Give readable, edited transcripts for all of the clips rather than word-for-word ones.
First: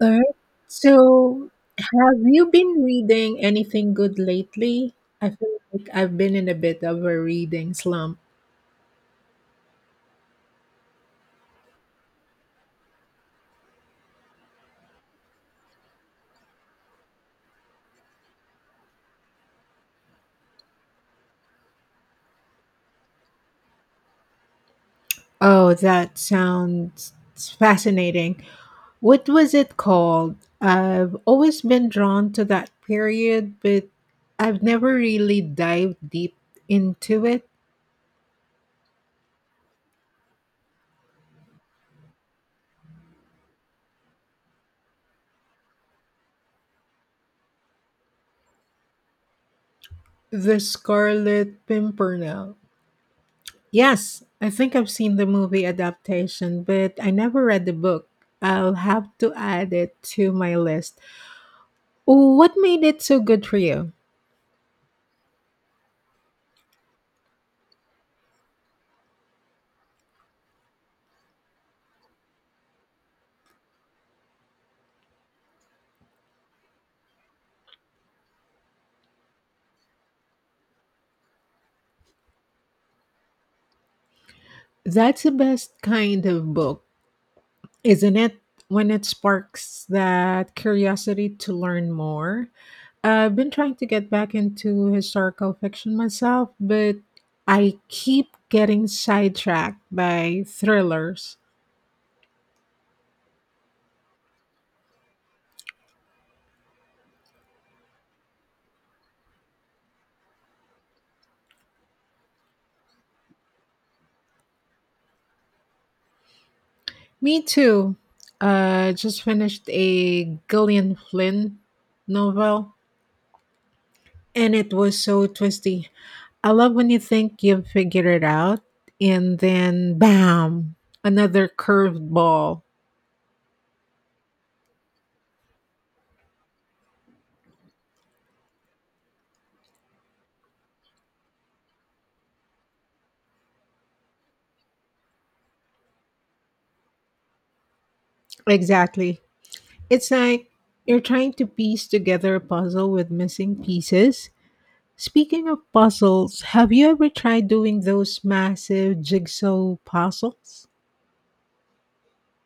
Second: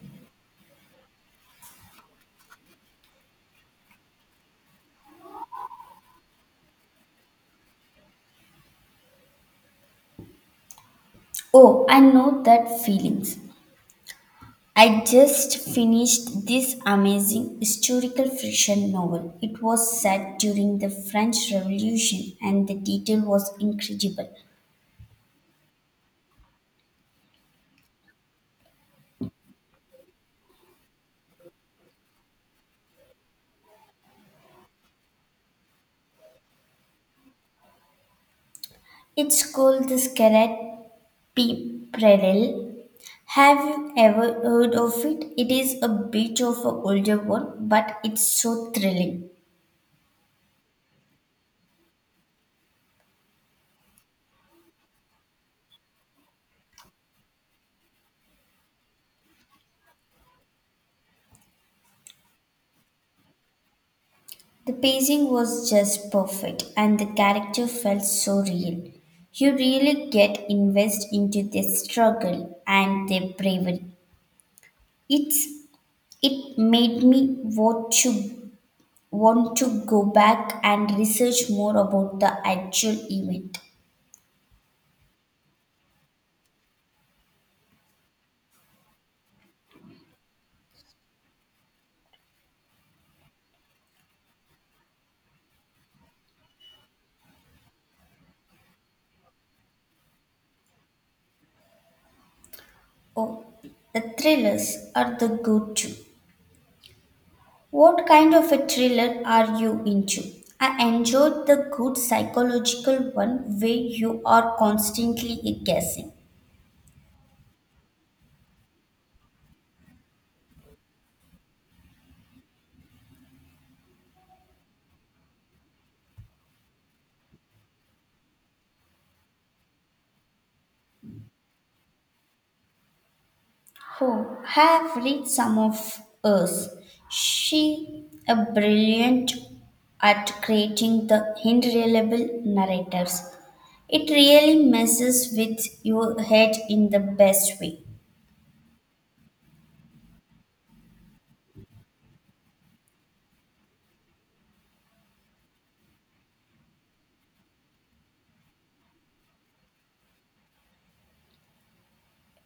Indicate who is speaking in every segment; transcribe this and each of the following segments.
Speaker 1: All right. So, have you been reading anything good lately? I feel like I've been in a bit of a reading slump.
Speaker 2: Oh, I know that feelings. I just finished this amazing historical fiction novel. It was set during the French Revolution and the detail was incredible.
Speaker 1: Oh, that sounds fascinating. What was it called? I've always been drawn to that period, but I've never really dived deep into it.
Speaker 2: It's called The Scarlet Pimpernel. Have you ever heard of it? It is a bit of an older one, but it's so thrilling.
Speaker 1: The Scarlet Pimpernel. Yes, I think I've seen the movie adaptation, but I never read the book. I'll have to add it to my list. What made it so good for you?
Speaker 2: The pacing was just perfect and the character felt so real. You really get invested into their struggle and their bravery. It's it made me want to go back and research more about the actual event.
Speaker 1: That's the best kind of book, isn't it? When it sparks that curiosity to learn more. I've been trying to get back into historical fiction myself, but I keep getting sidetracked by thrillers.
Speaker 2: Oh, the thrillers are the good too. What kind of a thriller are you into? I enjoyed the good psychological one where you are constantly guessing.
Speaker 1: Me too. Just finished a Gillian Flynn novel, and it was so twisty. I love when you think you've figured it out, and then bam, another curved ball.
Speaker 2: Who have read some of us. She a brilliant at creating the unreliable narratives. It really messes with your head in the best way.
Speaker 1: Exactly. It's like you're trying to piece together a puzzle with missing pieces. Speaking of puzzles, have you ever tried doing those massive jigsaw puzzles?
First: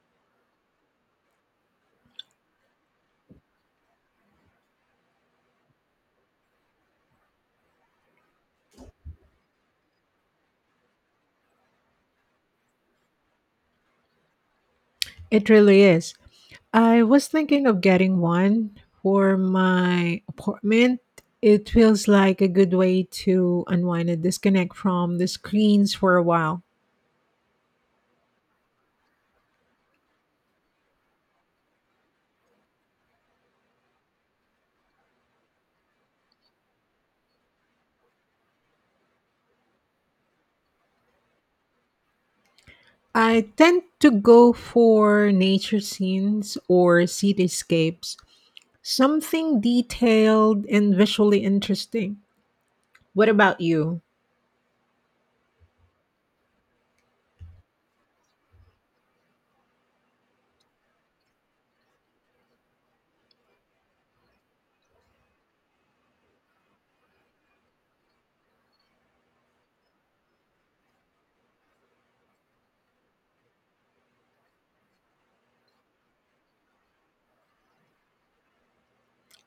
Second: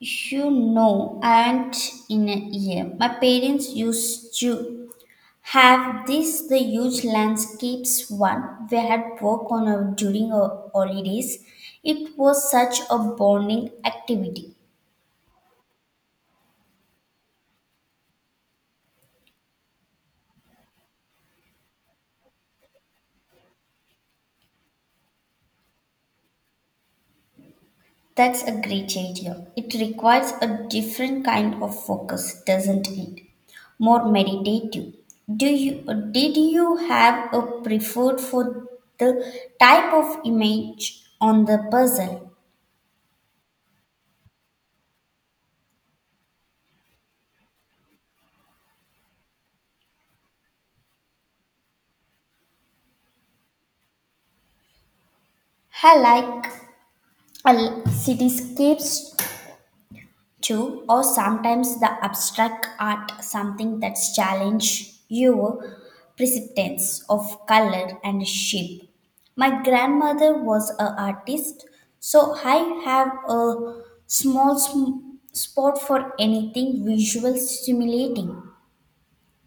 Speaker 2: You know, and in a year, my parents used to have this the huge landscapes one we had work on our, during our holidays. It was such a bonding activity.
Speaker 1: It really is. I was thinking of getting one for my apartment. It feels like a good way to unwind and disconnect from the screens for a while.
Speaker 2: That's a great idea. It requires a different kind of focus, doesn't it? More meditative. Do you did you have a preferred for the type of image on the puzzle?
Speaker 1: I tend to go for nature scenes or cityscapes, something detailed and visually interesting. What about you?
Speaker 2: I like cityscapes too, or sometimes the abstract art, something that's challenge your perceptions of color and shape. My grandmother was an artist, so I have a small spot for anything visual stimulating.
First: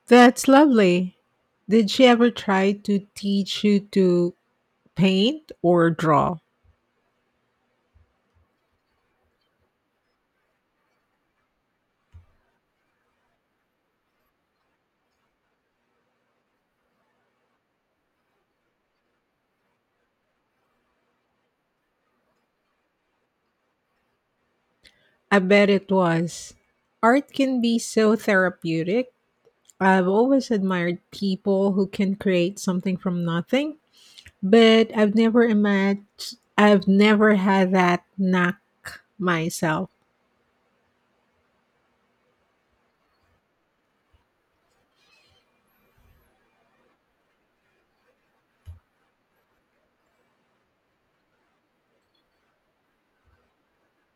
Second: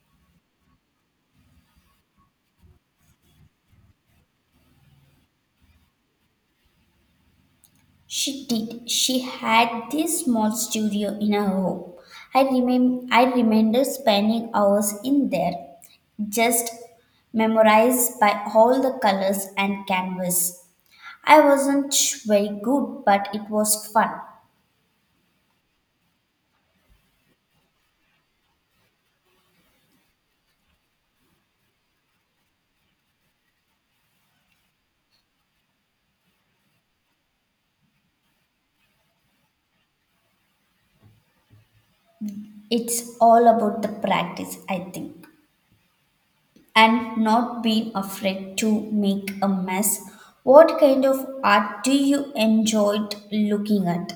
Speaker 1: That's lovely. Did she ever try to teach you to paint or draw?
Speaker 2: She did. She had this small studio in her home. I remember spending hours in there, just memorized by all the colors and canvas. I wasn't very good, but it was fun.
Speaker 1: I bet it was. Art can be so therapeutic. I've always admired people who can create something from nothing, but I've never had that knack myself.
Speaker 2: It's all about the practice, I think, and not being afraid to make a mess. What kind of art do you enjoy looking at?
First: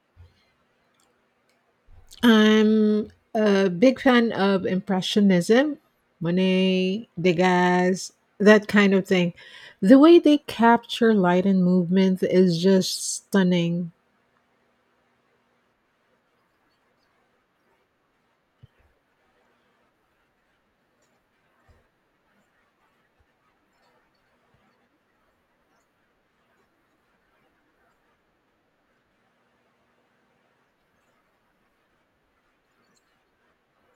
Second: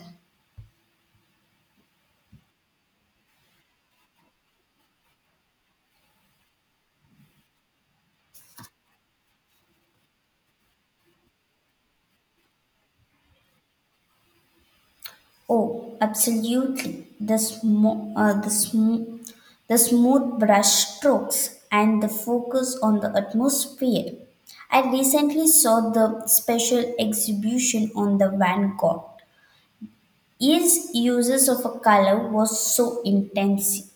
Speaker 1: I'm a big fan of Impressionism, Monet, Degas, that kind of thing. The way they capture light and movement is just stunning.
Speaker 2: Oh, absolutely. The smooth brush strokes and the focus on the atmosphere. I recently saw the special exhibition on the Van Gogh. His uses of a color was so intense.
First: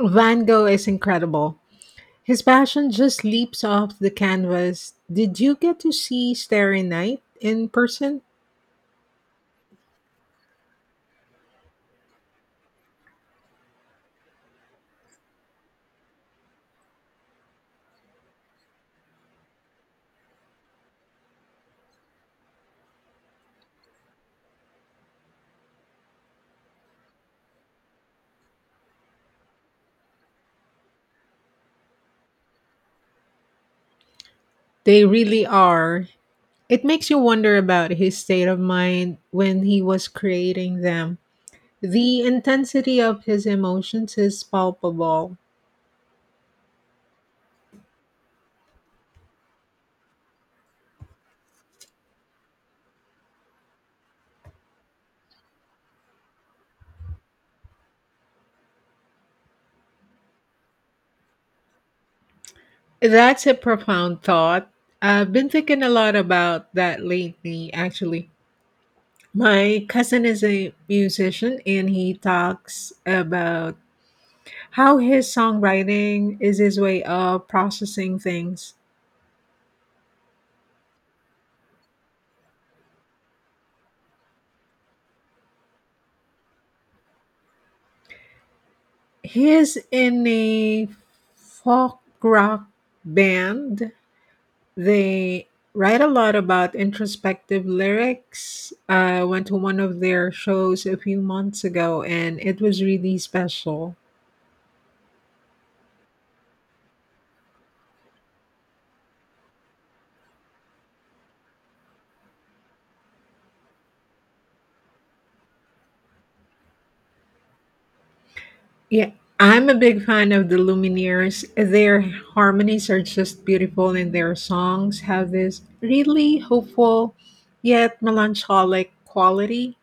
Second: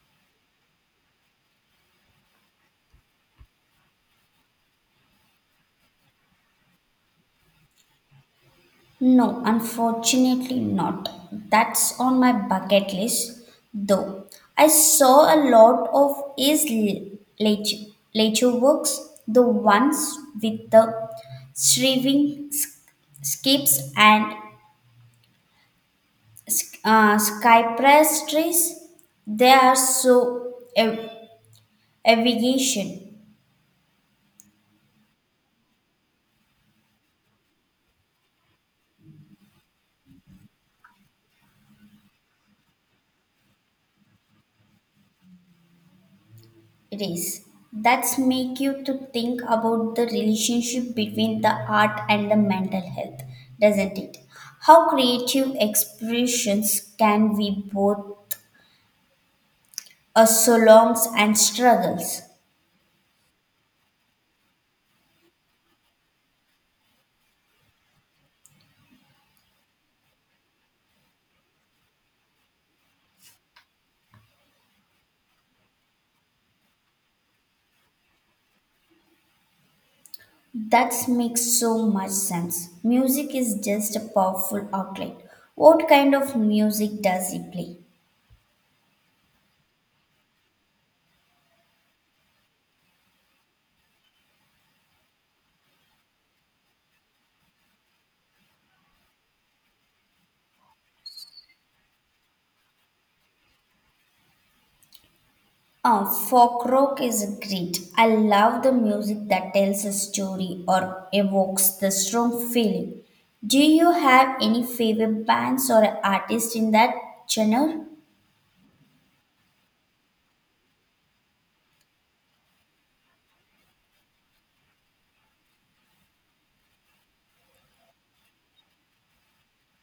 Speaker 1: Van Gogh is incredible. His passion just leaps off the canvas. Did you get to see Starry Night in person?
Speaker 2: No, unfortunately not. That's on my bucket list, though. I saw a lot of his later, later works, the ones with the shriving s- skips and cypress trees. They are so aviation.
Speaker 1: They really are. It makes you wonder about his state of mind when he was creating them. The intensity of his emotions is palpable.
Speaker 2: It is. That's make you to think about the relationship between the art and the mental health, doesn't it? How creative expressions can be both a solongs and struggles.
Speaker 1: That's a profound thought. I've been thinking a lot about that lately, actually. My cousin is a musician and he talks about how his songwriting is his way of processing things.
Speaker 2: That makes so much sense. Music is just a powerful outlet. What kind of music does he play?
Speaker 1: He is in a folk rock band. They write a lot about introspective lyrics. I went to one of their shows a few months ago and it was really special.
Speaker 2: Ah, folk rock is great. I love the music that tells a story or evokes the strong feeling. Do you have any favorite bands or artists in that genre?
Speaker 1: Yeah, I'm a big fan of the Lumineers. Their harmonies are just beautiful, and their songs have this really hopeful yet melancholic quality.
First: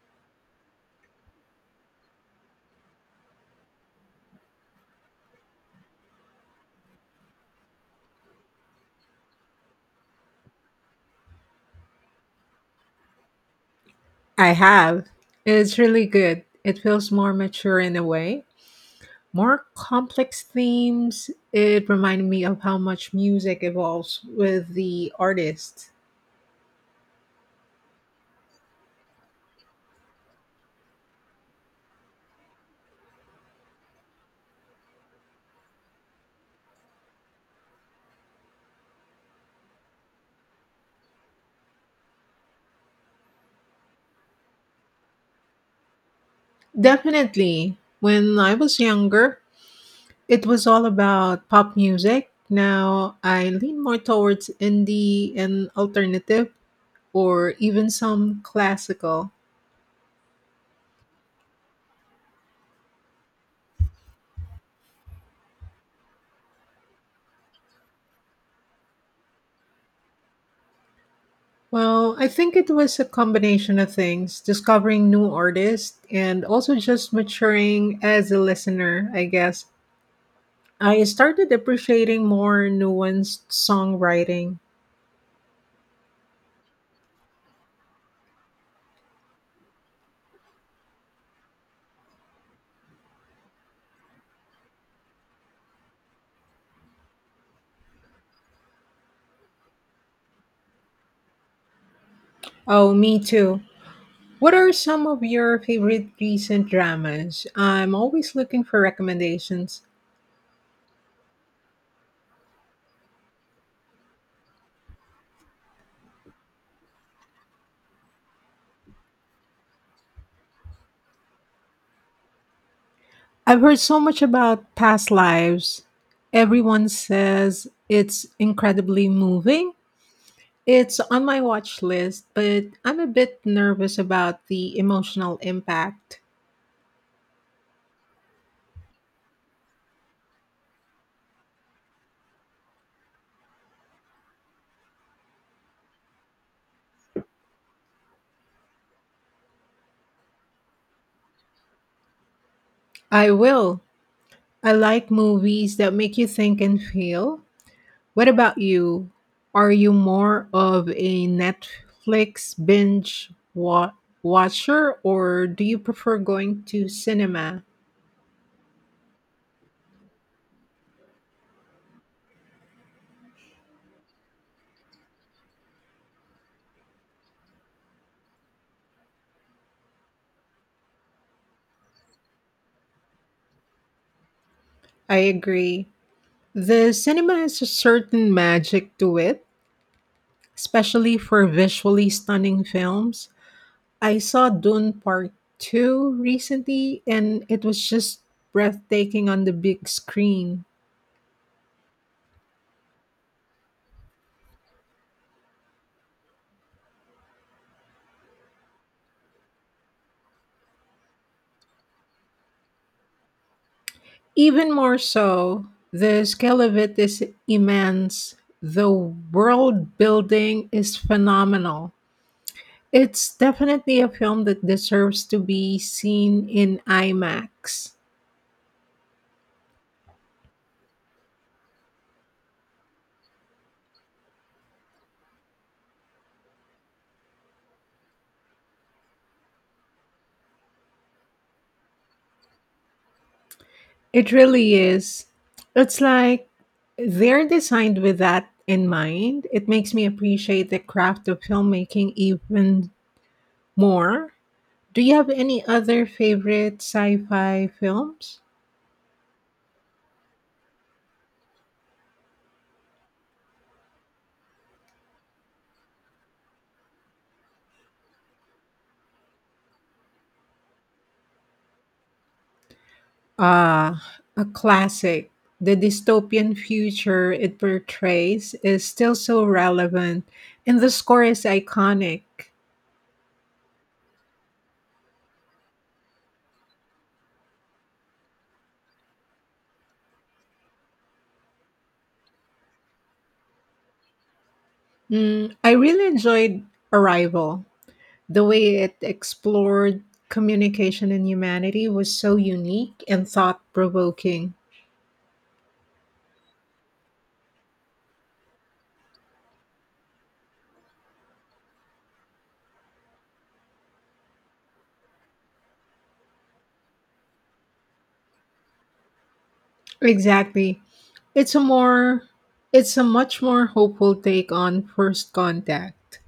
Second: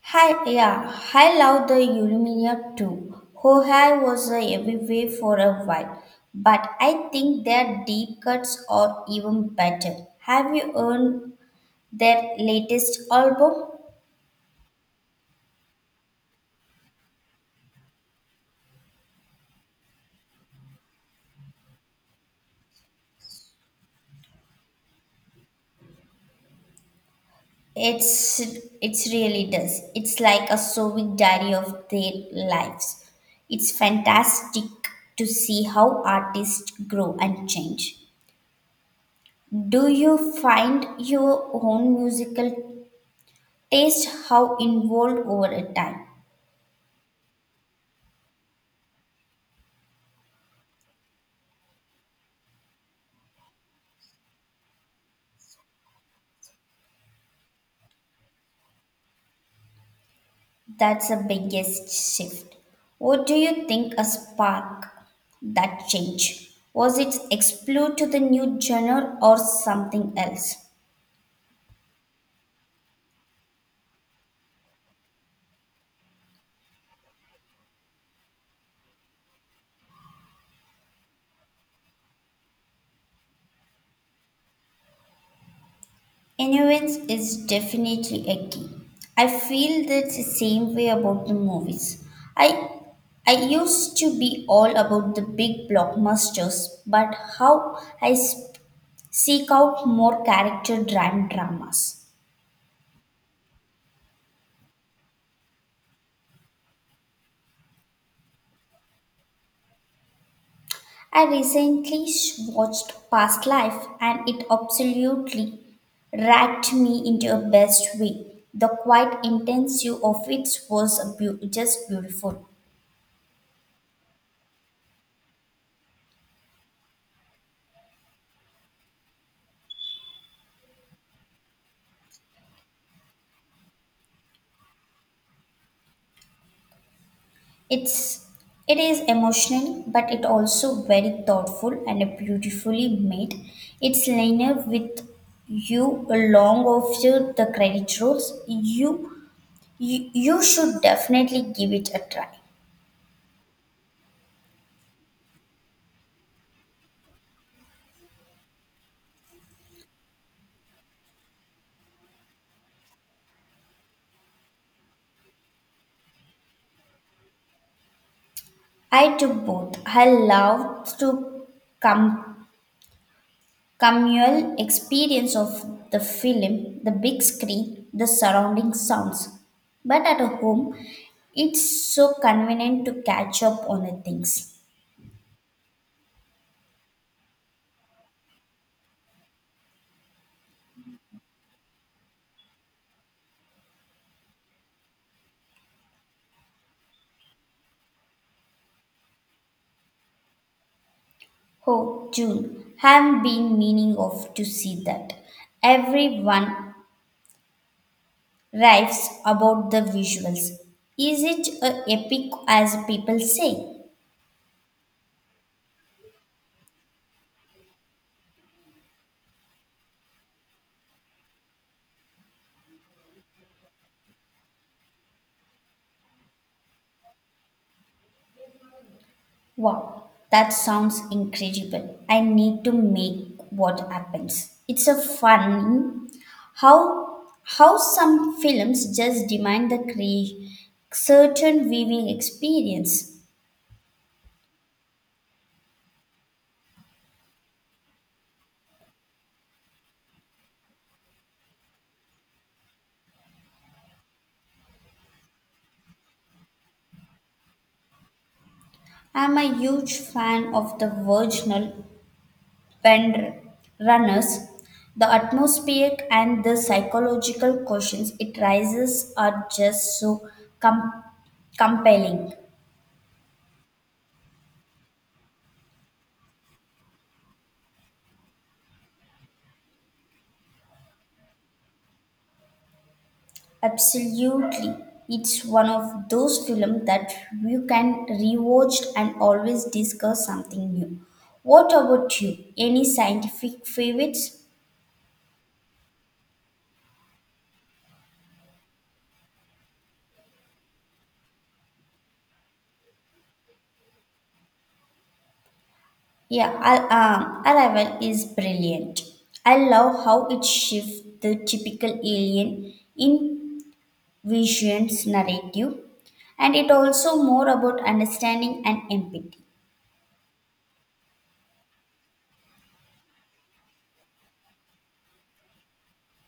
Speaker 2: Hi, yeah, I love the Illumina too. Hohai was a everywhere for a while, but I think their deep cuts are even better. Have you earned their latest album?
Speaker 1: I have. It's really good. It feels more mature in a way. More complex themes, it reminded me of how much music evolves with the artist.
Speaker 2: It's it's really does. It's like a sewing diary of their lives. It's fantastic to see how artists grow and change. Do you find your own musical taste how involved over a time?
Speaker 1: Definitely. When I was younger, it was all about pop music. Now I lean more towards indie and alternative, or even some classical.
Speaker 2: That's the biggest shift. What do you think a spark that change? Was it explore to the new genre or something else?
Speaker 1: Well, I think it was a combination of things discovering new artists and also just maturing as a listener, I guess. I started appreciating more nuanced songwriting.
Speaker 2: Innocence is definitely a key. I feel that the same way about the movies. I I used to be all about the big blockbusters, but how I seek out more character-driven dramas.
Speaker 1: Oh, me too. What are some of your favorite recent dramas? I'm always looking for recommendations.
Speaker 2: I recently watched Past Life, and it absolutely racked me into a best way. The quite intense view of it was a just beautiful.
Speaker 1: I've heard so much about past lives. Everyone says it's incredibly moving. It's on my watch list, but I'm a bit nervous about the emotional impact.
Speaker 2: It's it is emotional, but it also very thoughtful and beautifully made. It's linear with you along of you the credit rolls. You should definitely give it a try.
Speaker 1: I will. I like movies that make you think and feel. What about you? Are you more of a Netflix watcher or do you prefer going to cinema?
Speaker 2: I took both. I loved to come communal experience of the film, the big screen, the surrounding sounds. But at home, it's so convenient to catch up on the things.
Speaker 1: I agree. The cinema has a certain magic to it, especially for visually stunning films. I saw Dune Part 2 recently and it was just breathtaking on the big screen.
Speaker 2: Oh, June, have been meaning of to see that. Everyone raves about the visuals. Is it a epic as people say?
Speaker 1: Even more so, the scale of it is immense. The world building is phenomenal. It's definitely a film that deserves to be seen in IMAX.
Speaker 2: Wow, that sounds incredible. I need to make what happens. It's a fun how how some films just demand the certain viewing experience.
Speaker 1: It really is. It's like they're designed with that in mind. It makes me appreciate the craft of filmmaking even more. Do you have any other favorite sci-fi films?
Speaker 2: I'm a huge fan of the original when runners, the atmospheric and the psychological questions it raises are just so com- compelling.
Speaker 1: Uh, a classic. The dystopian future it portrays is still so relevant, and the score is iconic.
Speaker 2: Absolutely. It's one of those films that you can rewatch and always discover something new. What about you? Any scientific favorites?
Speaker 1: I really enjoyed Arrival. The way it explored communication and humanity was so unique and thought-provoking.
Speaker 2: Yeah, Arrival is brilliant. I love how it shifts the typical alien in vision's narrative and it also more about understanding and empathy.
Speaker 1: Exactly. It's a more it's a much more hopeful take on first contact.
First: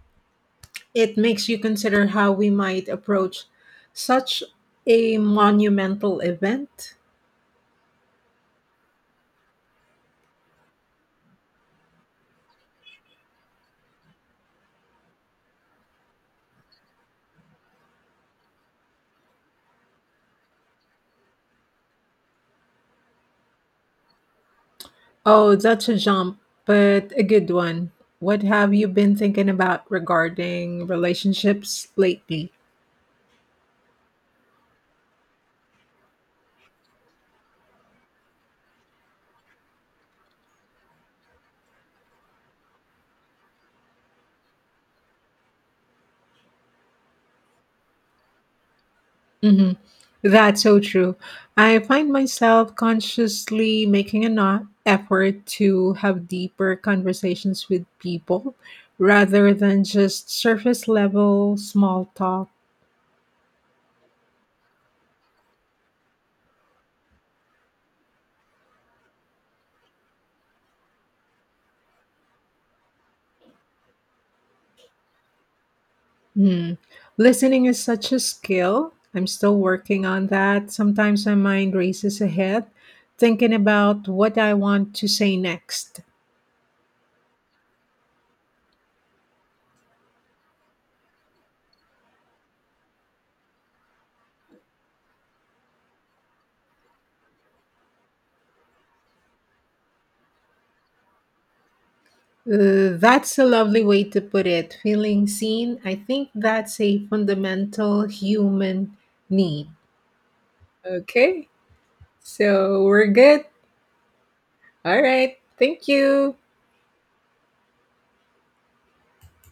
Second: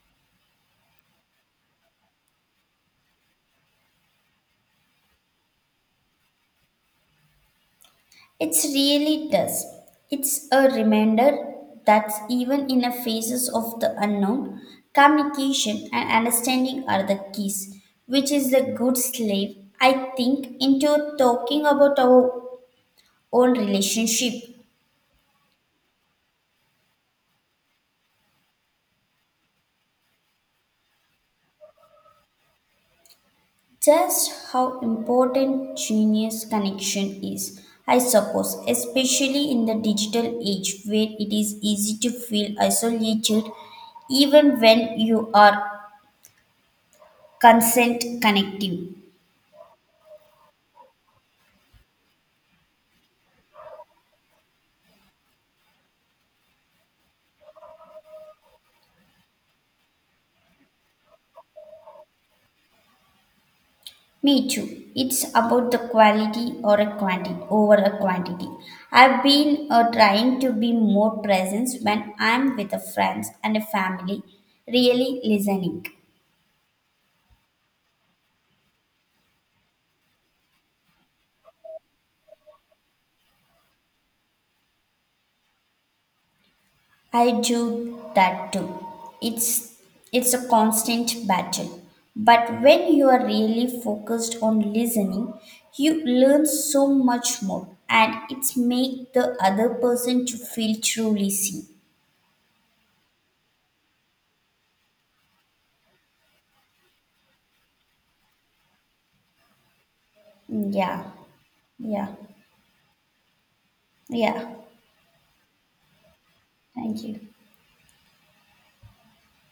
Speaker 1: It makes you consider how we might approach such a monumental event.
Speaker 2: It really does. It's a reminder that even in the phases of the unknown, communication and understanding are the keys, which is the good slave I think into talking about our own relationship.
Speaker 1: Oh, that's a jump, but a good one. What have you been thinking about regarding relationships lately?
Speaker 2: Just how important genius connection is, I suppose, especially in the digital age where it is easy to feel isolated even when you are consent connective.
Speaker 1: Hmm. That's so true. I find myself consciously making effort to have deeper conversations with people rather than just surface level small talk.
Speaker 2: Me too. It's about the quality or a quantity over a quantity. I've been trying to be more present when I'm with a friends and a family, really listening.
Speaker 1: Hmm. Listening is such a skill. I'm still working on that. Sometimes my mind races ahead, thinking about what I want to say next.
Speaker 2: I do that too. It's it's a constant battle. But when you are really focused on listening, you learn so much more and it's make the other person to feel truly seen.
Speaker 1: That's a lovely way to put it. Feeling seen. I think that's a fundamental human need.
Speaker 2: Yeah.
Speaker 1: Okay,
Speaker 2: Yeah.
Speaker 1: so we're good.
Speaker 2: Yeah.
Speaker 1: All right. Thank you.
Speaker 2: Thank you.